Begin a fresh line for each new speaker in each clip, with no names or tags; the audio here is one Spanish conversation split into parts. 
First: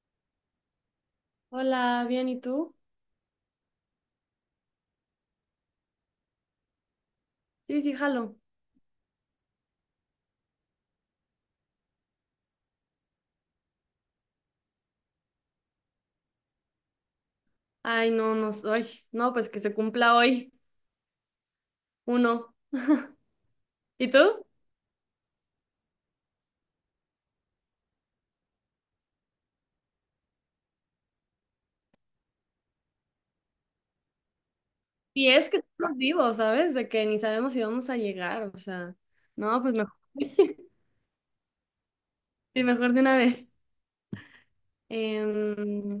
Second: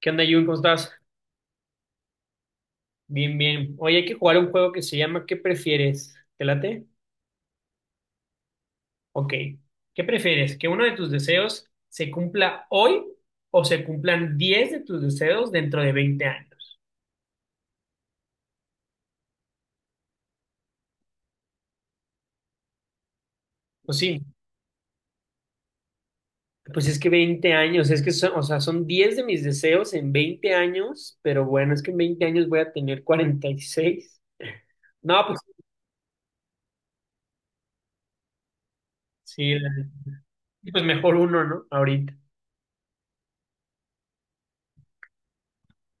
¿Qué onda, Jun? ¿Cómo estás?
Hola, bien, ¿y tú?
Bien, bien. Hoy hay que jugar un juego que se llama ¿qué prefieres? ¿Te late?
Sí, sí, jalo.
Ok. ¿Qué prefieres? ¿Que uno de tus deseos se cumpla hoy o se cumplan 10 de tus deseos dentro de 20 años?
Ay, no, no, soy. No, pues que se cumpla hoy uno.
Pues
¿Y
sí,
tú?
pues es que 20 años, es que son, o sea, son 10 de mis deseos en 20 años, pero bueno, es que en 20 años voy a tener 46. No,
Y
pues
es que estamos vivos, ¿sabes? De que ni sabemos si vamos a llegar, o sea,
sí,
no, pues mejor.
pues mejor uno, ¿no? Ahorita.
Sí, mejor de una vez.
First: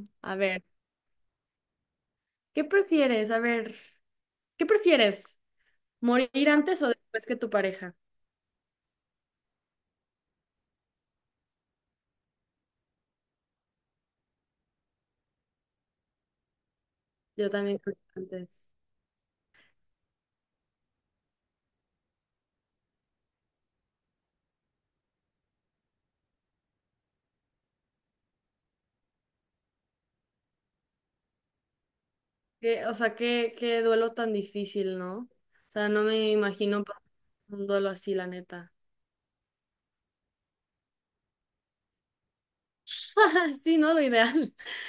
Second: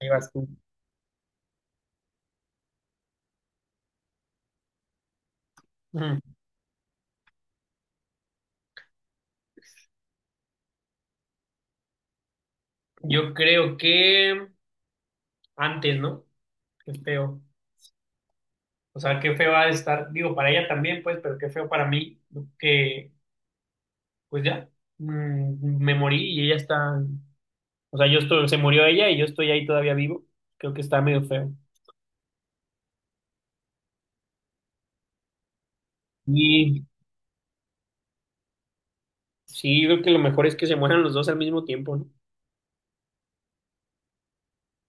Ahí vas
A
tú.
ver, ¿qué prefieres? A ver, ¿qué prefieres?
Ujú.
¿Morir antes o después que tu pareja?
Yo creo que antes, ¿no? Que Es peor.
Yo también creo que antes.
O sea, qué feo va a estar, digo, para ella también, pues, pero qué feo para mí, que, pues ya, me morí y ella está, o sea, yo estoy, se murió ella y yo estoy ahí todavía vivo. Creo que está medio feo.
Que, o sea, qué, qué duelo tan difícil, ¿no? O sea, no me imagino
Y
pasar un duelo así, la neta.
sí, yo creo que lo mejor es que se mueran los dos al mismo tiempo, ¿no?
Sí, no, lo ideal.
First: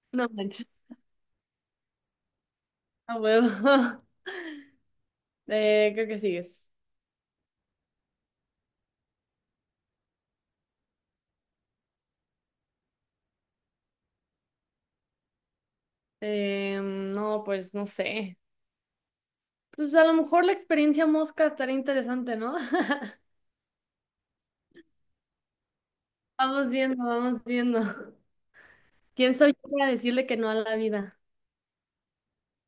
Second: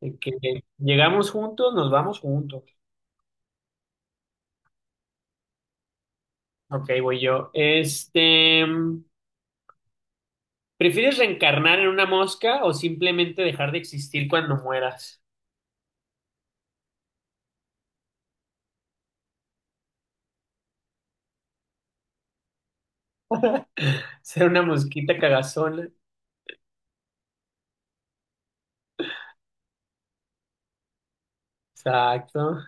De
No
Que
manches.
llegamos juntos, nos vamos juntos.
A huevo. Creo que sigues.
Ok, voy yo. Este, ¿prefieres reencarnar en una mosca o simplemente dejar de existir cuando mueras?
No, pues no sé. Pues a lo mejor la experiencia mosca estaría interesante, ¿no?
Ser una mosquita cagazona.
Vamos viendo, vamos viendo. ¿Quién soy yo para decirle que no a la vida?
Exacto.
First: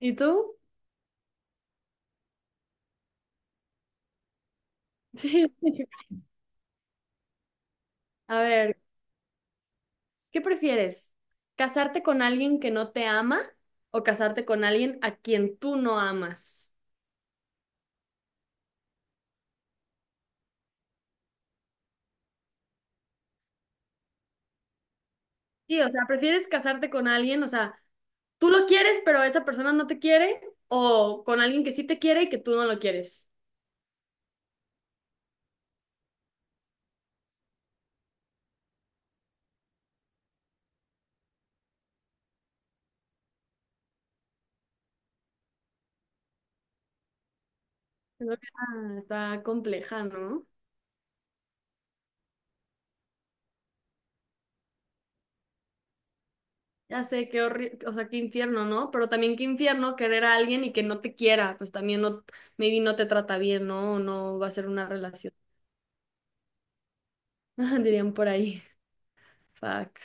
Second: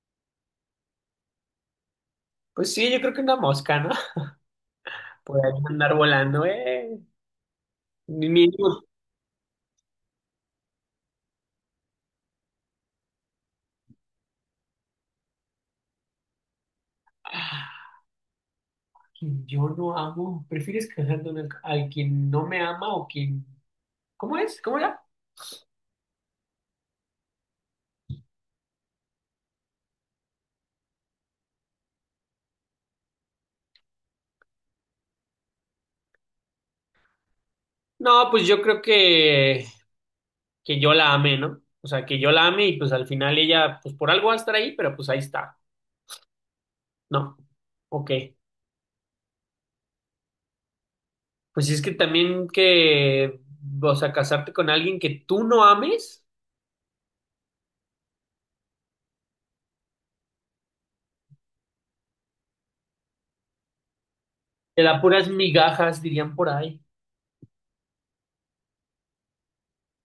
¿Y tú?
Pues sí, yo creo que una mosca, ¿no? Por ahí andar volando, ¿eh?
A
Mínimo.
ver, ¿qué prefieres? ¿Casarte con alguien que no te ama o casarte con alguien a quien tú no amas?
Ah, quien yo no amo. ¿Prefieres casarte con el- al quien no me ama o quien... ¿Cómo es? ¿Cómo era?
Sí, o sea, ¿prefieres casarte con alguien? O sea, tú lo quieres, pero esa persona no te quiere, o con alguien que sí te quiere y que tú no lo quieres.
No, pues yo creo que yo la amé, ¿no? O sea, que yo la amé y pues al final ella, pues por algo va a estar ahí, pero pues ahí está, ¿no? Ok.
Siento que, ah, está compleja, ¿no?
Pues es que también que, o sea, casarte con alguien que tú no ames,
Ya sé qué horrible, o sea, qué infierno, ¿no? Pero también qué infierno querer a alguien y que no te quiera, pues también no, maybe no te trata bien, ¿no? O no va a ser
te
una
da puras
relación,
migajas, dirían por ahí.
dirían por ahí. Fuck.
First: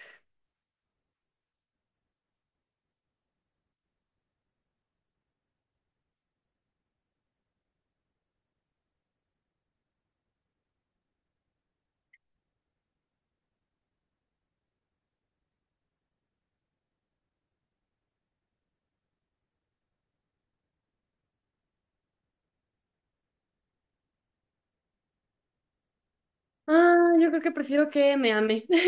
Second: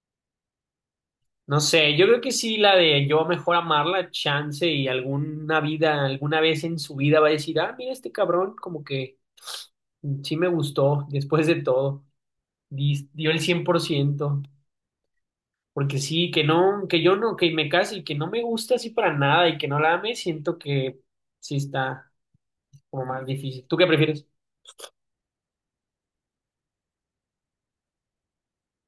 No sé, yo creo que sí, la de yo mejor amarla, chance y alguna vida, alguna vez en su vida va a decir, ah, mira este cabrón, como que sí me gustó después de todo, dio el 100% porque sí, que no, que yo no, que me case y que no me gusta así para nada y que no la ame, siento que sí está como más difícil. ¿Tú qué prefieres?
Ah, yo creo que prefiero que me ame,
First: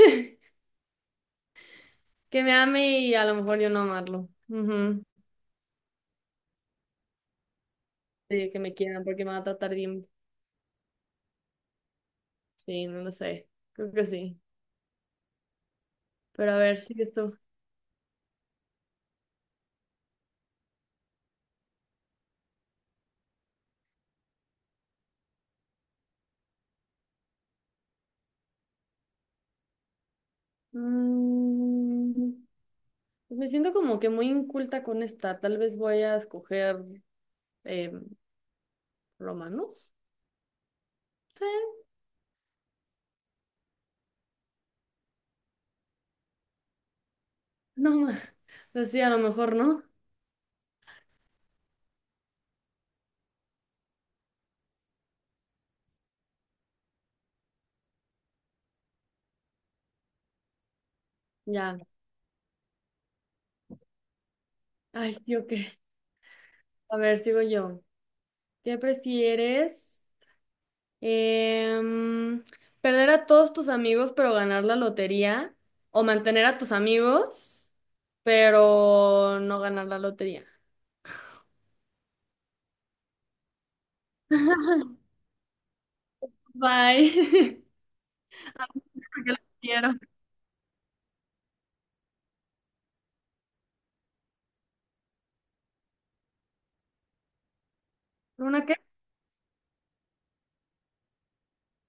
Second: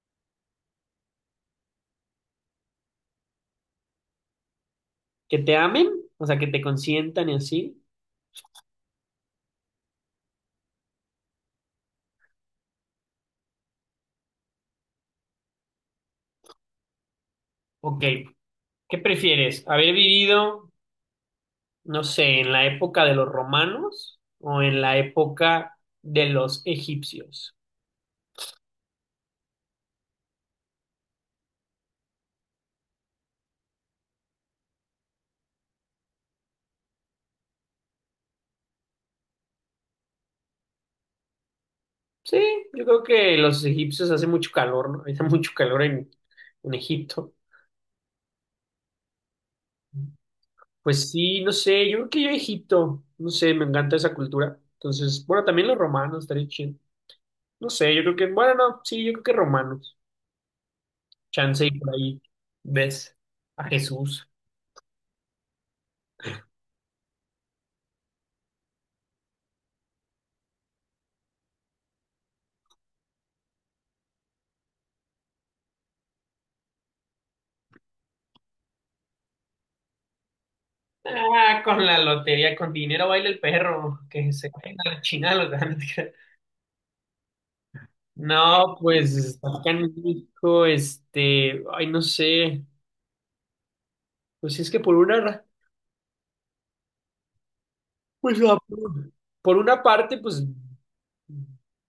que me ame y a lo mejor yo no amarlo. Ujú.
¿Que te amen? O sea, que te consientan y así.
Sí, que me quieran porque me va a tratar bien. Sí, no lo sé. Creo que sí. Pero a ver, sigues tú.
Ok, ¿qué prefieres? ¿Haber vivido no sé, en la época de los romanos o en la época de los egipcios?
Mm, pues, me siento como que muy inculta con esta. Tal vez voy a escoger em, romanos. Sí,
Sí, yo creo que los egipcios hace mucho calor, ¿no? Hace mucho calor en Egipto.
no más. Sí, a lo mejor no.
Pues sí, no sé, yo creo que yo Egipto, no sé, me encanta esa cultura. Entonces, bueno, también los romanos, estaría chido. No sé, yo creo que, bueno, no, sí, yo creo que romanos. Chance y
Ya.
por ahí ves a Jesús.
Ay, sí, ok. A ver, sigo yo. ¿Qué prefieres? Em, ¿Perder a todos tus amigos pero ganar la lotería? ¿O mantener a tus amigos pero no ganar la lotería?
Ah, con la lotería, con dinero baila el perro, que se cuelga la chingada los ganas.
Bye.
No,
Porque los
pues acá en
quiero.
México, este, ay, no sé, pues es que por una,
¿Una qué?
por una parte, pues,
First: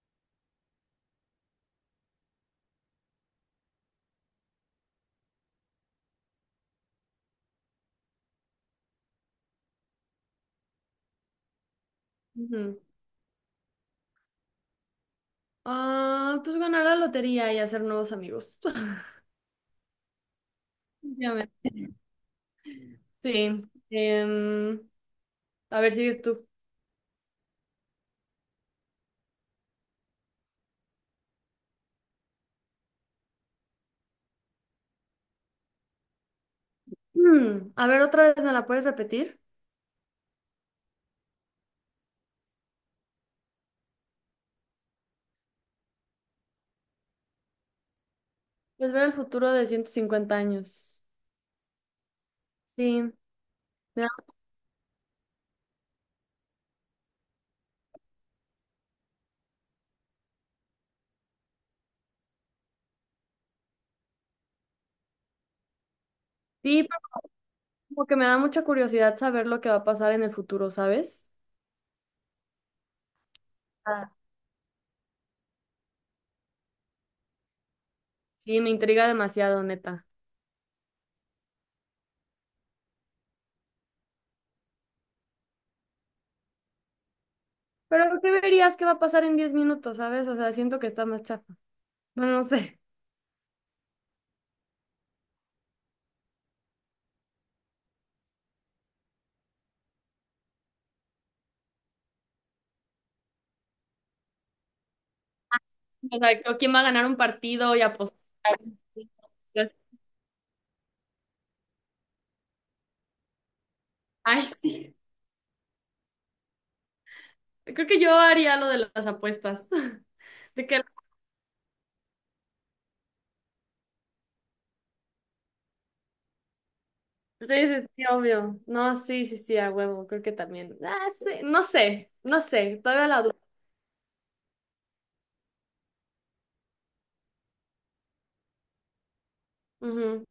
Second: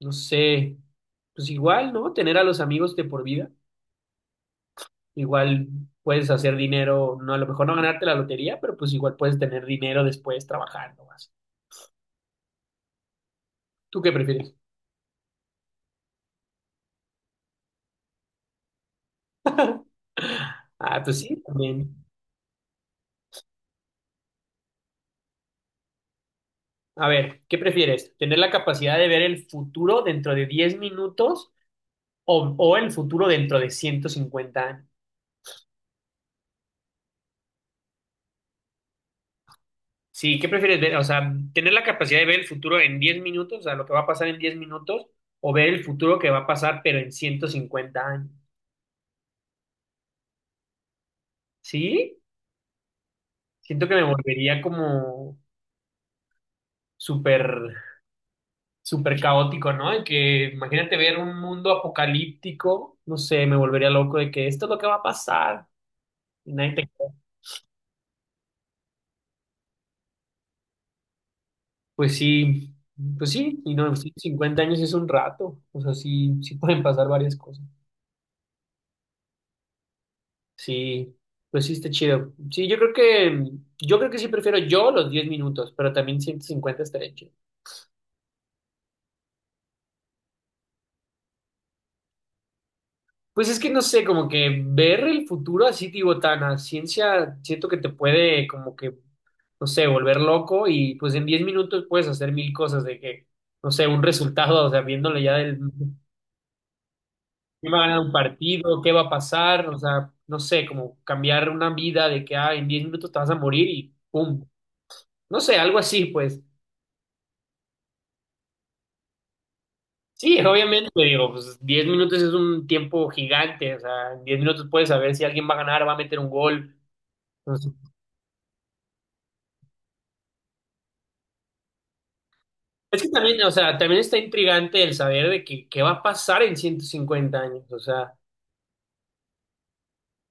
no sé, pues igual, ¿no? Tener a los amigos de por vida, igual puedes hacer dinero, no, a lo mejor no ganarte la lotería, pero pues igual puedes tener dinero después trabajando más.
Ujú.
¿Tú qué prefieres?
Ah, pues ganar la lotería y hacer nuevos amigos.
Ah, pues sí,
Definitivamente.
también.
Sí. Em, a ver, sigues tú.
A ver, ¿qué prefieres? ¿Tener la capacidad de ver el futuro dentro de 10 minutos o el futuro dentro de 150 años?
A ver, otra vez, ¿me la puedes repetir?
Sí, ¿qué prefieres ver? O sea, tener la capacidad de ver el futuro en 10 minutos, o sea, lo que va a pasar en 10 minutos, o ver el futuro que va a pasar, pero en 150 años.
Pues ver el futuro de 150 años.
¿Sí?
Sí.
Siento que
me
me
da-
volvería como súper, súper caótico, ¿no? En que imagínate ver un mundo apocalíptico, no sé, me volvería loco de que esto es lo que va a pasar. Y nadie
Sí,
te-
pero como que me da mucha curiosidad saber lo que va a pasar en el futuro, ¿sabes?
Pues sí, pues sí, y no,
Ah.
sí, 50 años es un rato, o sea, sí, sí pueden pasar varias cosas.
Sí, me intriga demasiado, neta.
Sí, pues sí está chido. Sí, yo creo que sí prefiero yo los 10 minutos, pero también 150 estaría chido.
Pero ¿qué verías que va a pasar en 10 minutos? ¿Sabes? O sea, siento que está más chafa. Bueno, no sé.
Pues es que no sé, como que ver el futuro así, digo, tan a ciencia, siento que te puede como que, no sé, volver loco y pues en 10 minutos puedes hacer mil cosas de que, no sé, un resultado, o sea, viéndole ya del,
O sea, ¿o quién va a ganar un
quién
partido
va a
y
ganar un
apostar?
partido, qué va a pasar, o sea, no sé, como cambiar una vida de que, ah, en 10 minutos te vas a morir y
Ay,
pum,
sí.
no sé, algo así, pues.
Creo que yo haría lo de las apuestas.
Sí,
De que
obviamente, digo, pues 10 minutos es un tiempo gigante, o sea, en 10 minutos puedes saber si alguien va a ganar, va a meter un gol.
sí,
Entonces,
sí, sí, obvio. No, sí, sí, sí, a huevo. Creo que también. Ah, sí. No sé, no sé.
es que
Todavía la duda.
también, o sea, también está intrigante el saber de que, qué va a pasar en 150 años, o sea,
Ujú.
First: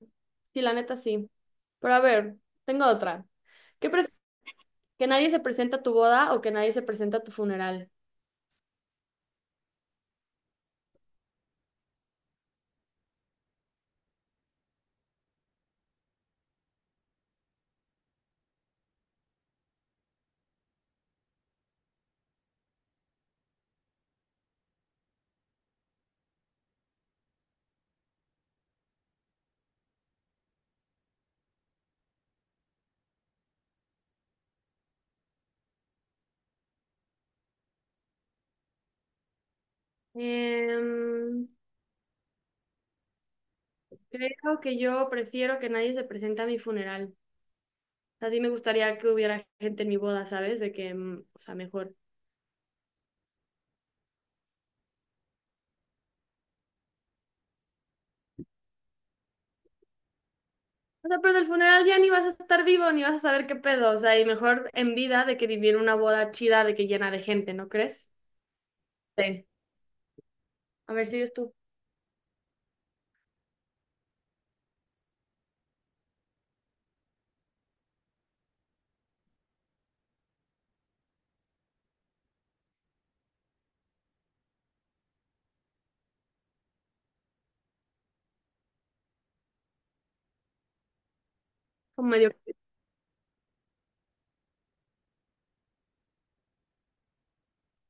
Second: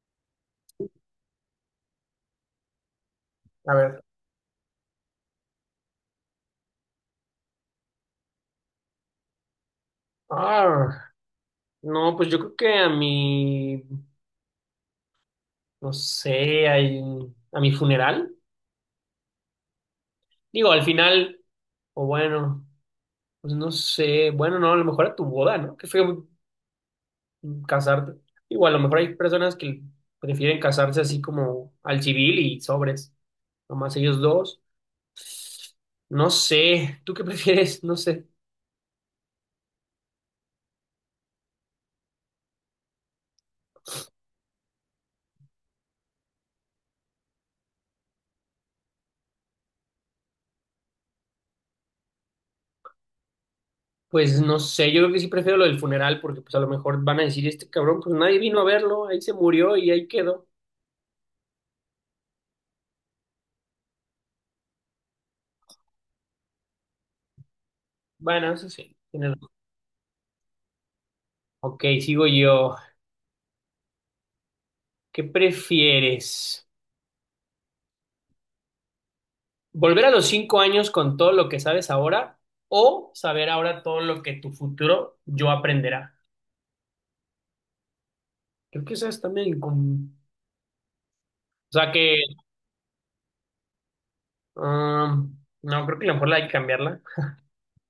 Sí, la neta sí. Pero a ver, tengo otra.
a
¿Qué
ver.
prefieres? ¿Que nadie se presenta a tu boda o que nadie se presenta a tu funeral?
Ah, no, pues yo creo que a mi, no sé, a mi funeral, digo, al final, o bueno, pues no sé, bueno, no, a lo mejor a tu boda, ¿no? Que fue casarte. Igual, a lo mejor hay personas que prefieren casarse así como al civil y sobres, nomás ellos dos. No sé, ¿tú qué prefieres? No sé.
Em, Creo que yo prefiero que nadie se presente a mi funeral. Así me gustaría que hubiera gente en mi boda, ¿sabes? De que, o sea, mejor.
Pues no sé, yo creo que sí prefiero lo del funeral porque pues a lo mejor van a decir, este cabrón, pues nadie vino a verlo, ahí se murió y ahí quedó.
O sea, pero en el funeral ya ni vas a estar vivo, ni vas a saber qué pedo. O sea, y mejor en vida de que vivir una boda chida de que llena de gente, ¿no crees?
Bueno, eso sí, tienes
Sí.
razón.
A ver, sigues tú.
Ok, sigo yo. ¿Qué prefieres? ¿Volver a los 5 años con todo lo que sabes ahora o saber ahora todo lo que tu futuro yo aprenderá? Creo que eso es también como... O sea,
Como
que
medio.
Um, no, creo que a lo mejor la hay que cambiarla.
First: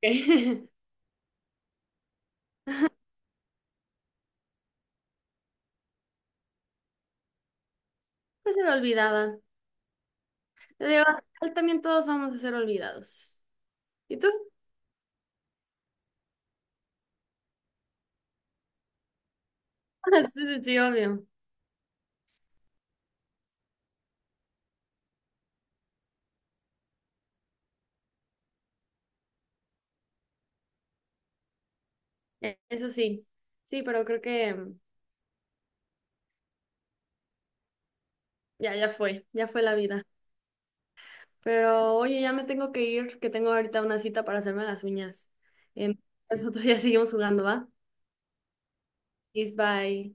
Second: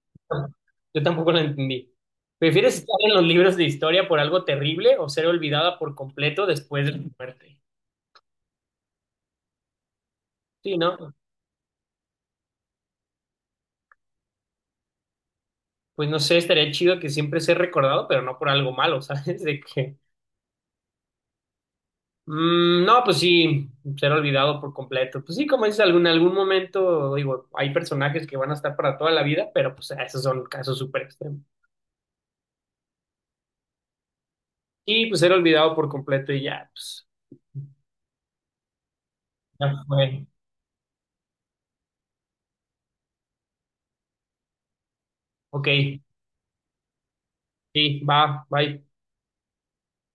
Yo tampoco la entendí. ¿Prefieres estar en los libros de historia por algo terrible o ser olvidada por completo después de tu muerte?
Pues ser olvidada.
Sí,
Te digo,
¿no?
final también todos vamos a ser olvidados. ¿Y tú?
Pues no sé, estaría chido que siempre sea recordado, pero no por algo malo, ¿sabes? De que,
Sí, sí, sí, obvio.
no, pues sí, ser olvidado por completo. Pues sí, como dices, algún, en algún momento, digo, hay personajes que van a estar para toda la vida, pero pues esos son casos súper extremos.
Eso sí. Sí, pero creo que
Y pues ser olvidado por completo y ya, pues,
ya, ya fue. Ya fue
ya
la vida.
fue.
Pero oye, ya me tengo que ir, que tengo ahorita una cita para hacerme las uñas.
Ok.
Em, Nosotros ya seguimos jugando, ¿va?
Sí, va, bye.
Peace, bye.